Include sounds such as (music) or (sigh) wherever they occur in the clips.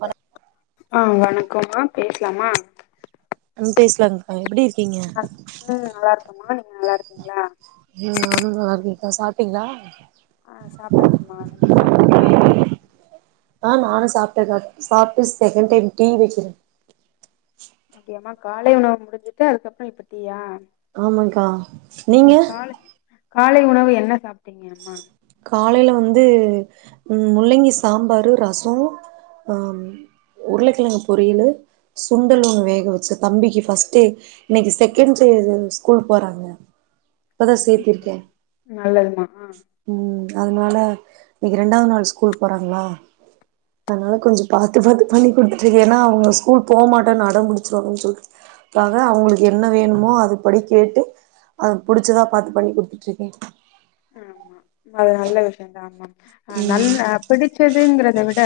வணக் ஆ வணக்கம்மா பேஸ்லாமா ஆ பேசலாங்கக்கா எப்பிடி இருக்கீங்க ஆ, ம் நல்லா இருக்கம்மா நீங்க நல்லா இருக்கீங்ளா ம் அதுதா அது இப்ப சாப்டிங்ளா ஆ சாப்ட்டாச்சுமா நீங்க சாப்ட்டீங்ளா ஆ நானு சாப்ட்டக்கா சாப்டு செகண் டைம் டீ வெக்கிற அப்டியாமா காலை உணவு முடிஞ்சிட்டு அதுக்கப்றோ இப்ப டீயா ஆமாக்கா நீங்க ம் காலை காலை உணவு என்ன சாப்ட்டீங்க அம்மா காலல வந்து ம் முள்ளங்கி சாம்பாரு ரசோ ஆ ம் உருளக்கெழங்கு பொரியலு சுண்டல் ஒன்னு வேக வச்ச தம்பிக்கு ஃபஸ்ட் டே இன்னக்கி செகண்ட் ட்ரே இது ஸ்கூல் போறாங்க இப்பதா சேத்திருக்கே நல்லதுமா ஆ ம் அதனால இன்னிக்கி ரெண்டாவது நாள் ஸ்கூல் போறாங்களா அதனால கொஞ்சோ பாத்து பாத்து பண்ணி குடுத்துட்டுருக்கே ஏன்னா அவுங்க ஸ்கூல் போமாட்டேன்னு அடம் புடிச்சிருவாங்கன்னு சொல்ட்டு இதுக்காக அவுங்களுக்கு என்ன வேணுமோ அது படி கேட்டு அவன்கு புடிச்சதா பாத்து பண்ணி குடுத்துட்டுருக்கே ஆமா அது நல்ல விஷியந்தா ஆமா ஆ ம் நல்லா பிடிச்சதுங்குறத விட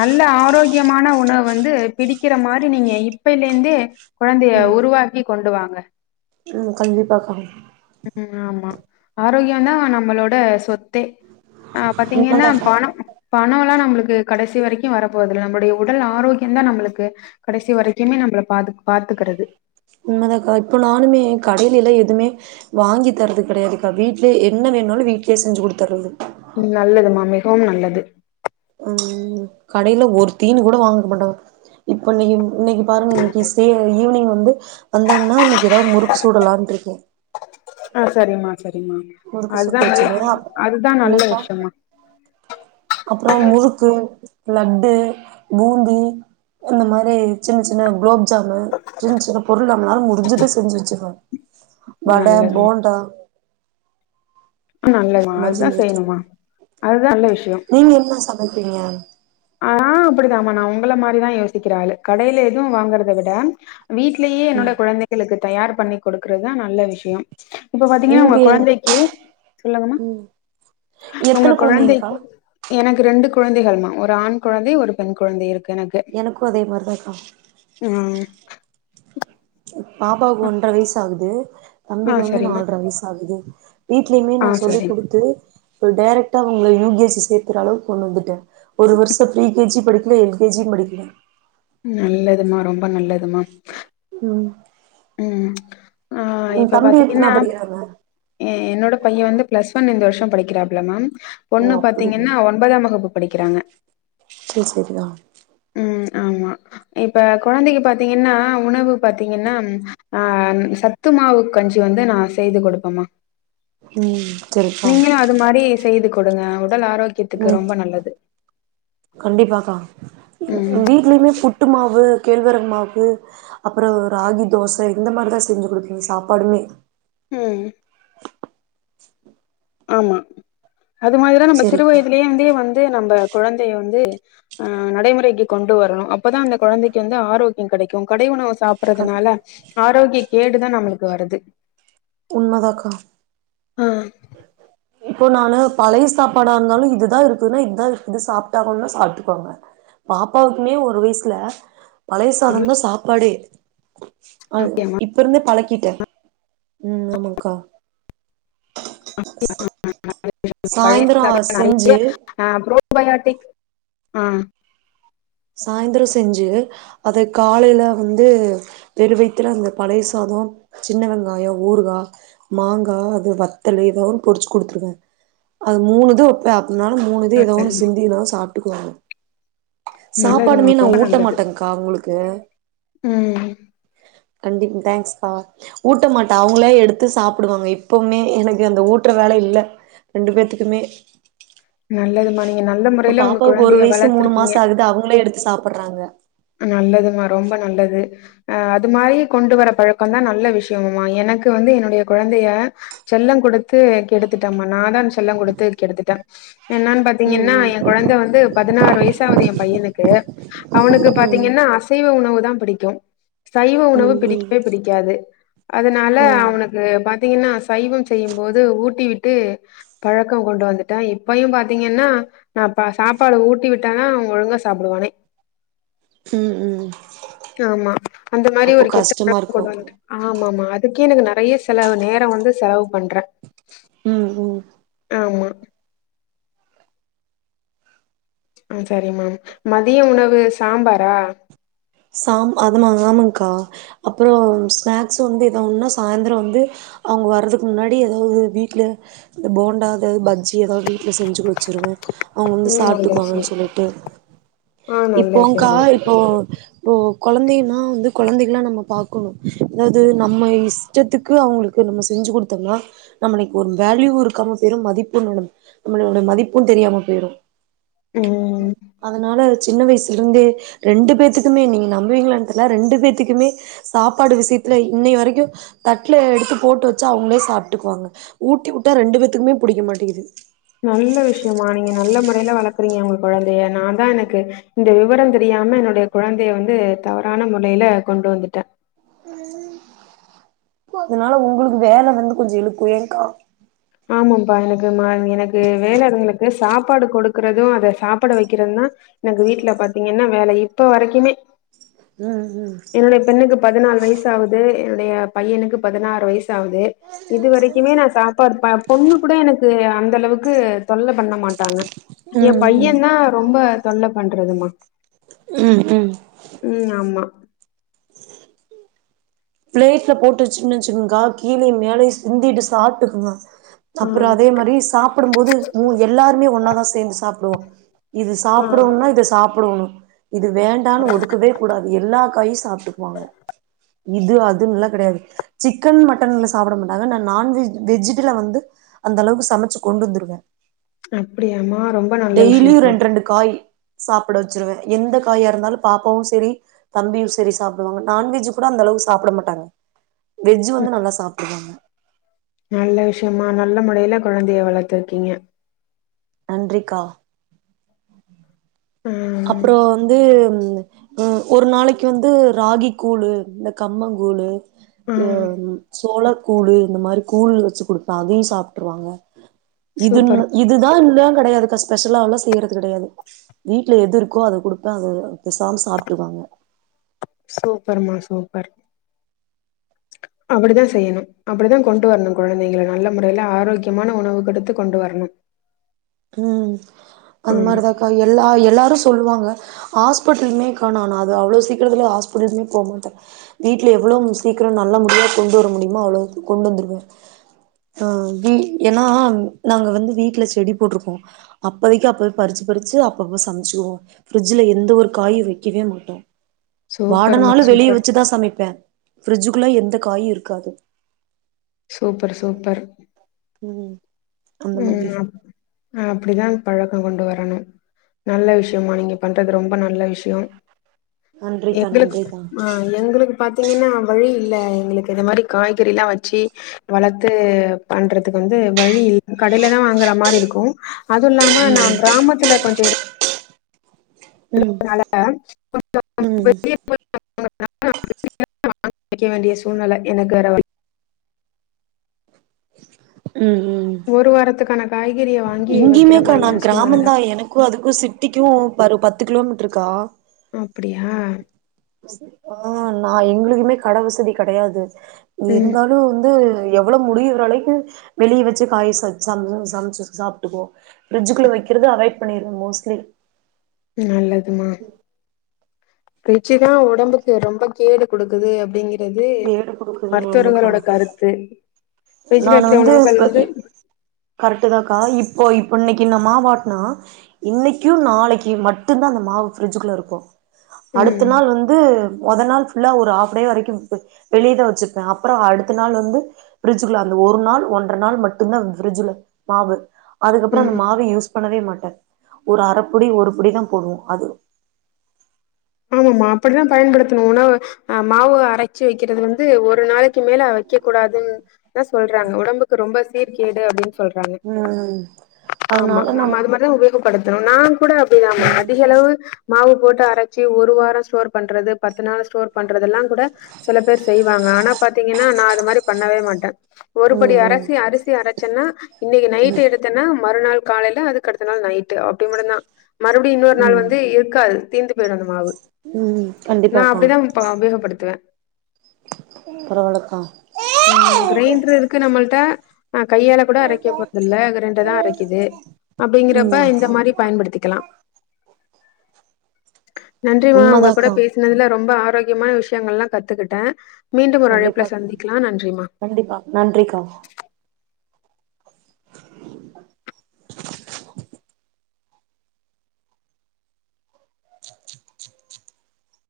நல்ல ஆரோக்கியமான உணவு வந்து பிடிக்கிற மாரி நீங்க இப்பயிலேந்தே கொழந்தைய ம் உருவாக்கி கொண்டுவாங்க ம் கண்டிப்பாக்கா ம் ஆமா ஆரோக்கியனா நம்மளோட சொத் தே ஆ பாத்தீங்கின்னா உண்மதாக்கா பணோ பணலா நம்பளுக்கு கடைசி வரைக்கு வரபோவதில்ல நம்மளுடைய உடல் ஆரோக்கியதா நம்பளுக்கு கடைசி வரைக்குமே நம்பள பா பாத்துக்குறது உண்மதாக்கா இப்ப நானுமே கடையிலிலா எதுமே வாங்கி தரது கிடையாதுக்கா வீட்லே என்ன வேணாலு வீட்லே செஞ்சு குடுத்துறது நல்லதுமா மிகவும் நல்லது ம் கடையில ஒரு தீனு கூட வாங்க மாட்டாங்க இப்ப இன்னக்கி இன்னக்கி பாருங்க இன்னக்கி சே ஈவினிங் வந்து வந்தாங்கன்னா இன்னக்கி ஏதாவது முறுக்கு சுடலான்ட்ரிக்கே ஆ சரிமா சரிமா முறுக்கு அதுதா சுட்டு அதுதா நல்ல விஷயமா அப்றோ முறுக்கு லட்டு பூந்தி இந்த மாரி சின்ன சின்ன குலோப்ஜாமு சின்ன சின்ன பொருள் நம்மளால முடிஞ்சத செஞ்சு வச்சுருவ வட நல்லதுமா போண்டா நல்லதுமா இந்த மாரி அதுதா செஞ்சு வச்சிருவே செய்யணுமா அதுதா நல்ல விஷயோ நீங்க என்னா சமைப்பீங்க ஆ நா அப்டிதாமா நா ஒங்கள மாதிரிதா யோசிக்கிற ஆளு கடையில எதுவு வாங்கறத விட வீட்லயே என்னோட கொழந்தைகளுக்கு தயார் பண்ணி குடுக்கறதுதா நல்ல விஷயோ இப்ப பாத்தீங்கன்னா ஒங்க உங்களுக்கு என் கொழந்தைக்கு சொல்லுங்கம்மா ம் ஒங்க எத்தன கொழந்தைங்க்கா கொழந்தைக்கு எனக்கு ரெண்டு குழந்தைகள்மா ஒரு ஆண் கொழந்தை ஒரு பெண் கொழந்தை இருக்கு எனக்கு எனக்கு அதே மாதிரிதாக்கா ம் பாப்பாக்கு ஒன்ட்ற வயசு ஆகுது ஆ தம்பிக்கு வந்து சரிம்மா நால்ட்ர வயசு ஆகுது வீட்லயுமே ஆ நா சொல்லி சரி குடுத்து இப்ப டைரெக்டா அவங்கள யூகேஸி சேர்த்துற அளவுக்கு கொண்டு வந்துட்ட ஒரு வருஷ ப்ரீகேஜி படிக்கல எல்கேஜியு படிக்கல நல்லதுமா ரொம்ப நல்லதுமா ம் ம் ஆ ம் இப்ப தம்பி எத்தனா பாத்தீங்கன்னா படிக்கிறாங்க என்னோட பைய வந்து பிளஸ் ஒன் இந்த வருஷோ படிக்கிறாப்லமா ஓ பொண்ணு அப்டியா பாத்தீங்கன்னா ஒன்பதாம் வகுப்பு படிக்கிறாங்க செரி செரி தா ம் ஆமா இப்ப கொழந்தைக்கு பாத்தீங்கனா உணவு பாத்தீங்கனா ஆ சத்துமாவு கஞ்சி வந்து நா செய்து குடுப்பமா ம் செரிப்பா இந்த மாதிரி செய்து குடுங்க உடல் ஆரோக்கியத்துக்கு ம் ரொம்ப நல்லது கண்டிப்பாக்கா ம் வீட்லயுமே புட்டு மாவு கேழ்வரகு மாவு அப்றோ ராகி தோச இந்த மாதிரிதா செஞ்சு குடுப்பே சாப்பாடுமே ம் ஆமா அது மாதிரிதா நம்ம சிறு சரிக்கா வயதுலய இருந்தே வந்து நம்ம குழந்தைய வந்து ஆ நடைமுறைக்கு கொண்டு வரணு அப்பதா அந்த குழந்தைக்கு வந்து ஆரோக்கிய கிடைக்கு கடை உணவு கண் சாப்பறதுனால ஆரோக்கிய கேடுதா நம்மளுக்கு வருது உண்மதாக்கா ஆ இப்போ நானு பழைய சாப்பாடா இருந்தாலு இதுதா இருக்குதுன்னா இதுதா இது சாப்ட்டாகனுன்னா சாப்ட்டுக்வாங்க பாப்பாக்குமே ஒரு வயசுல பழய சாதந்தா சாப்பாடே அது ஓகேமா இப் அப்பருந்தே பழக்கிட்ட ம் ஆமாக்கா (inaudible) பழைய சாய்ந்தரோ சாத நெறைய செஞ்சு ஆ புரோபயாடிக் ஆ சாய்ந்தர செஞ்சு அத காலையில வந்து வெறு வயித்துல அந்த பழைய சாத சின்ன வெங்காய ஊறுகா மாங்கா அது வத்தலு ஏதோன்னு பொரிச்சு குடுத்துருவே அது மூணு இது வெப்ப அதனால மூணுது ஏதோ ஒன்னு சிந்தின்னா சாப்டுக்குவாங்க நல்லதுமா சாப்பாடுமே நா ரொம்ப ஊட்ட நல்லது மாட்டங்க்கா அவுங்களுக்கு ம் கண்டிப் தேங்க்ஸ்கா ஊட்ட மாட்ட அவங்களே எடுத்து சாப்புடுவாங்க எப்பவுமே எனக்கு அந்த ஊட்ற வேல இல்ல ரெண்டு பேத்துக்குமே நல்லதுமா நீங்க நல்ல முறையில உங்க குழந்தைய வளர்த்திருக்கிங்க அதுக்கு அவங்களே எடுத்து சாப்படறாங்க நல்லதுமா ரொம்ப நல்லது அது மாரியே கொண்டு வர பழக்கந்தா நல்ல விஷயமுமா எனக்கு வந்து என்னுடைய குழந்தைய செல்ல குடுத்து கெடுத்துட்டமா நா தா செல்லங் குடுத்து கெடுத்துட்ட என்னான் பாத் ம் திங்கன்னா ம் எ கொழந்த வந்து பதினாறு வயசாவது எ பையனுக்கு அவனுக்கு ம் பாத்திங்கன்னா அசைவ உணவுதா பிடிக்கு சைவ உணவு ம் பிடிக்கவே பிடிக்காது அதனால ம் ம் அவனுக்கு பாத்திங்கன்னா சைவம் செய்யும்போது ஊட்டி விட்டு பழக்க கொண்டு வந்து தா இப்பையு பாத்திங்கன்னா நா பா சாப்பாடு ஊட்டி விட்டாதா அவ ஒழுங்கா சாப்பிடுவானே ம் ம் ஆமா அந்த மாரி அப்போ ஒரு கெட்ட கஷ்டமா பழக்க இருக்கு கொண்டு வந்துட்ட ஆமாமா அதுக்கே எனக்கு நெறைய செலவு நேர வந்து செலவு பண்ற ம் ம் ஆமா ஆ சரி மாம் மதிய உணவு சாம்பாரா சாம் அதமா ஆமாங்க்கா அப்பற ஸ்நாக்ஸ் வந்து எதோ ஒன்னா சாயந்தர வந்து அவங்க வர்றதுக்கு முன்னாடி எதாவது வீட்ல இந்த போண்டா எதாது பஜ்ஜி எதாது வீட்ல செஞ்சு வெச்சிருவே அவங்க வந்து ம் நல்ல சாப்ட்டுக்குவாங்கன் விஷயம் சொல்லிட்டு ஆ நல்ல இப்போங்க்கா விஷயமா இப்போ இப்போ கொழந்தைனா வந்து கொழந்தைகளா நம்ம பாக்கணு அதாவது நம்ம இஷ்டத்துக்கு அவங்களுக்கு நம்ம செஞ்சு குடுத்தம்னா நம்முளுக்கு ஒரு வேல்யூவு இருக்காம‌ போய்ரு மதிப்பு நம்மளோட மதிப்பு தெரியாம போயிரு ம் அதனால சின்ன வயசுல இருந்தே ரெண்டு பேத்துக்கு க்குமே நீங்க நம்புவீங்கலானு தெர்ல ரெண்டு பேத்துக்குமே சாப்பாடு விஷயத்துல இன்னை வரைக்கு தட்ல எடுத்து போட்டு வெச்சா அவுங்களே சாப்டுக்குவாங்க ஊட்டி உட்டா ரெண்டு பேத்துக்குமே புடிக்க மாட்டிக்குது நல்ல விஷயமா நீங்க நல்ல முறைல வளக்குறீங்க உங்க கொழந்தைய நாதா எனக்கு இந்த விவரோ தெரியாம என்னுடைய குழந்தைய வந்து தவறான முறைல கொண்டு வந்துட்டே அதனால உங்களுக்கு வேல வந்து கொஞ்சோ இழுக்கு ஏங்கா ஆமாம்பா எனக்கு மா எனக்கு வேலங்களுக்கு சாப்பாடு கொடுக்குறது அத சாப்பாட வெக்கிறதுதா எனக்கு வீட்ல பாத்தீங்கன்னா வேலையே இப்ப வரிக்குமே ம் ம் என்னுடைய பெண்ணுக்கு பதினாலு வய்சு ஆவுது என்னுடைய பையனுக்கு பதினாறு வய்சாவுது இது வரைக்குமே நா சாப்பாடு பொண்ணு கூட எனக்கு அந்த அளவுக்கு தொல்ல பண்ண மாட்டாங்க எ ம் பையதா ரொம்ப தொல்ல பண்றதுமா ம் ம் ம் ஆமா ப்ளேட்ல போட்டு வெச்சிகன்னு வெச்சுக்கங்கா கீழயு மேலயு சிந்திட்டு சாப்டுக்குங்க ஆ அப்பறோ அதே மாரி சாப்டும்போது மு‌ எல்லாருமே ஒன்னாதா சேந்து சாப்டுவோ இது ஆ சாப்டோணுனா இத சாப்டோணு இது வேண்டான் ஒதுக்கவே கூடாது எல்லா காயு சாப்டுக்குவாங்க இது அதுன்லா கடையாது சிக்கன் மட்டன்லா சாப்ட மாட்டாங்க ஆனா நான்வெஜ் வெஜுட்டுல வந்து அந்த அளவுக்கு சமச்சு கொண்டு வந்துருவே அப்டியாமா ரொம்ப நல்ல டெய்லியு விஷயமா ரெண்டு ரெண்டு காய் சாப்பட‌ வெச்சிருவே எந்த காயா இருந்தாலு பாப்பாவு செரி தம்பியு செரி சாப்டுவாங்க நான்வெஜ் கூட அந்த அளவுக்கு சாப்ட மாட்டாங்க வெஜ்ஜு வந்து நல்லா சாப்டுற்றாங்க நல்ல விஷயமா நல்ல முடைல குழந்தைய வளர்த்துருக்கீங்க நன்றிக்கா ம் அப்றோ வந்து ஒரு நாளைக்கு வந்து ராகி கூழு இந்த கம்மங்கூழு அ ம் சோளக் கூழு இந்த மாரி கூழ் வெச்சு குடுப்பே அதையு சாப்ட்ருவாங்க சூப்பர் இதுன்னு இதுதா இத்தா கடையாதுக்கா ஸ்பெஷலாலா செய்றது கடையாது வீட்ல எது இருக்கோ அத குடுப்பே அத பெசாம சாப்ட்டுக்வாங்க சூப்பர்மா சூப்பர் அப்டிதா செய்யணு அப்படித்தா கொண்டு வரணு குழந்தைங்கள நல்ல முறைல ஆரோக்கியமான உணவு கொடுத்து கொண்டு வரணு ம் அந்த ஆமா மாரிதாக்கா எல்லா எல்லாரு சொல்லுவாங்க ஹாஸ்பிடலுமேகா நான் அது அவ்ளோ சீக்கரத்துல ஹாஸ்பிடல்குமே போ மாட்டே வீட்ல எவ்ளோ சீக்கிரோ நல்ல முடியா கொண்டு வர முடியுமோ அவ்ளோ கொண்டு வந்துடுவே ஆ வீ எனா நாங்க வந்து வீட்ல செடி போட்ருப்போ அப்போதைக்கு அப்ப பறிச்சு பறிச்சு அப்பப்ப சமச்சுக்குவோ ஃப்ரிட்ஜுல இருந்து ஒரு காய் வெக்கவே மாட்டோ சூப்பர்மா வாடனாளு வெளிய சூப்பர் வெச்சுதா சமைப்பே ஃப்ரிட்ஜுகுள்ள எந்த காயு இருக்காது சூப்பர் சூப்பர் ம் அந்த ம் மாரி அப் அப்டிதான் பழக்கம் கொண்டு வரணும் நல்ல விஷ்யம்மா நீங்க பண்றது ரொம்ப நல்ல விஷ்யொம் நன்றிக்கா எங்களுக் நன்றிக்கா ஆ எங்களுக்கு பாத்தீங்கன்னா வழி இல்ல எங்களுக்கு இந்த மாரி காய்கறி எலாம் வெச்சி வளர்த்து பண்றதுக்கு வந்து வழி இல்ல கடைல தான் வாங்கற மாரி இருக்கு அதும் இல்லாம நா கிராமத்துல கொஞ்சொ ம் அதனால கொஞ்சொ (inaudible) ம் வெக்க வேண்டிய சூழ்நெல எனக்கு வேற வழி ம் ம் ஒரு வாரத்துக்கான காய்கறிய வாங்கி வெக்கெற மாரியான சூழ்நெல தா க்கு அதுக்கு சிட்டிக்கு இப்ப ஒரு பத்து கிலோமீட்டர் இருக்கா ஒ அப்பிடியா ஆ நா எங்களுக்குமே கட வசதி கடையாது ம் இருந்தாலு வந்து எவ்ளோ முடியிற அளைக்கு வெளிய வெச்சு காய ச சம சமச்சு சாப்ட்டுக்வோ ஃப்ரிஜ்குள்ள வெக்கெறது அவாய்டு பண்ணிடுவே மோஸ்ட்லி நல்லது மா ஃபிரிஜ்ஜிதா ஒடம்புக்கு ரொம்ப கேடு குடுக்குது அப்பிடிங்கறது ஏடு குடுக்குது ஆமாக்கா மருத்துவர்களோட கருத்து ஃபிரிஜ்ல வெக்கற உணவு வந்து கரட்டு தா கா இப்போ இப்போ இன்னெக்கி நா மாவாட்னா இன்னெக்கு நாளெக்கு மட்டுந்தா அந்த மாவு ஃபிர்ஜுகுள்ள இருக்கு ம் அடுத்த நாள் வந் ம் மொத நாள் ஃபுல்லா ஒரு ஹாப் டே வரைக்கு வ வெளிய தா வெச்சிருப்பேன் அப்பறோ அடுத்த நாள் வந்து ஃபிரிட்ஜ் குள்ள அந்த ஒரு நாள் ஒன்றர நாள் மட்டுந்தா ஃபிரிஜுல மாவு அதுக்கப்பறோ ம் அந்த மாவ யூஸ் பண்ணவே மாட்டே ஒரு அர புடி ஒரு புடி தா போடுவோ அது ஆமா மா அப்பிடித்தா பயன்படுத்தணு உணவ அ மாவு அரச்சு வெக்கெறது வந்து ஒரு நாளெக்கி மேல வெக்க கூடாதுன் தா சொல்றாங்க ஒடம்புக்கு ரொம்ப சீர்க்கேடு அப்டின் சொல்றாங்க ம் ம் ஆமா அதனால நம்ம நம் அது மாரிதா உபயோகப்படுத்தணு நாங்கூட அப்பிடிதா மா ம் அதிக அளவு மாவு போட்டு அரச்சு ஒரு வாரோ ஸ்டோர் பண்றது பத்து நாள் ஸ்டோர் பண்றதெல்லாங்குட சில பேர் செய்வாங்க ஆனா பாத்தீங்கன்னா நா அது மாரி பண்ணவே மாட்டே ஒருபடி ம் அரசி அரிசி அரச்சன்னா இன்னெக்கி நைட்டு எடு த்தனா மறுநாள் காலேல அதுக்கடுத்த நாள் நைட்டு அப்டி மட்டுந்தா மறுபடி ம் இன்னொரு நாள் ம் வந்து இருக்காது திந்து போய்டு அந்த மாவு ம் கண்டிப்பா கா அப்ப அபயோகப்படுத்துவே பரவால கா ம் க்ரைண்டர் இருக்கு நம்மள்ட்ட ஆ கையால கூட அரைக்க போறது இல்ல க்ரைண்டர் தா அரைக்கிது அப்டிங்கிறப்ப ம் இந்த மாரி பயன்படுத்திக்கலா நன்றி மா உங்க கூட உண்மதாக்கா பேசுனதுல ரொம்ப ஆரோக்கியமான விஷ்யங்கள் ல்லா கத்துக்கிட்ட கண்டிப்பா கண்டிப்பா நன்றி கா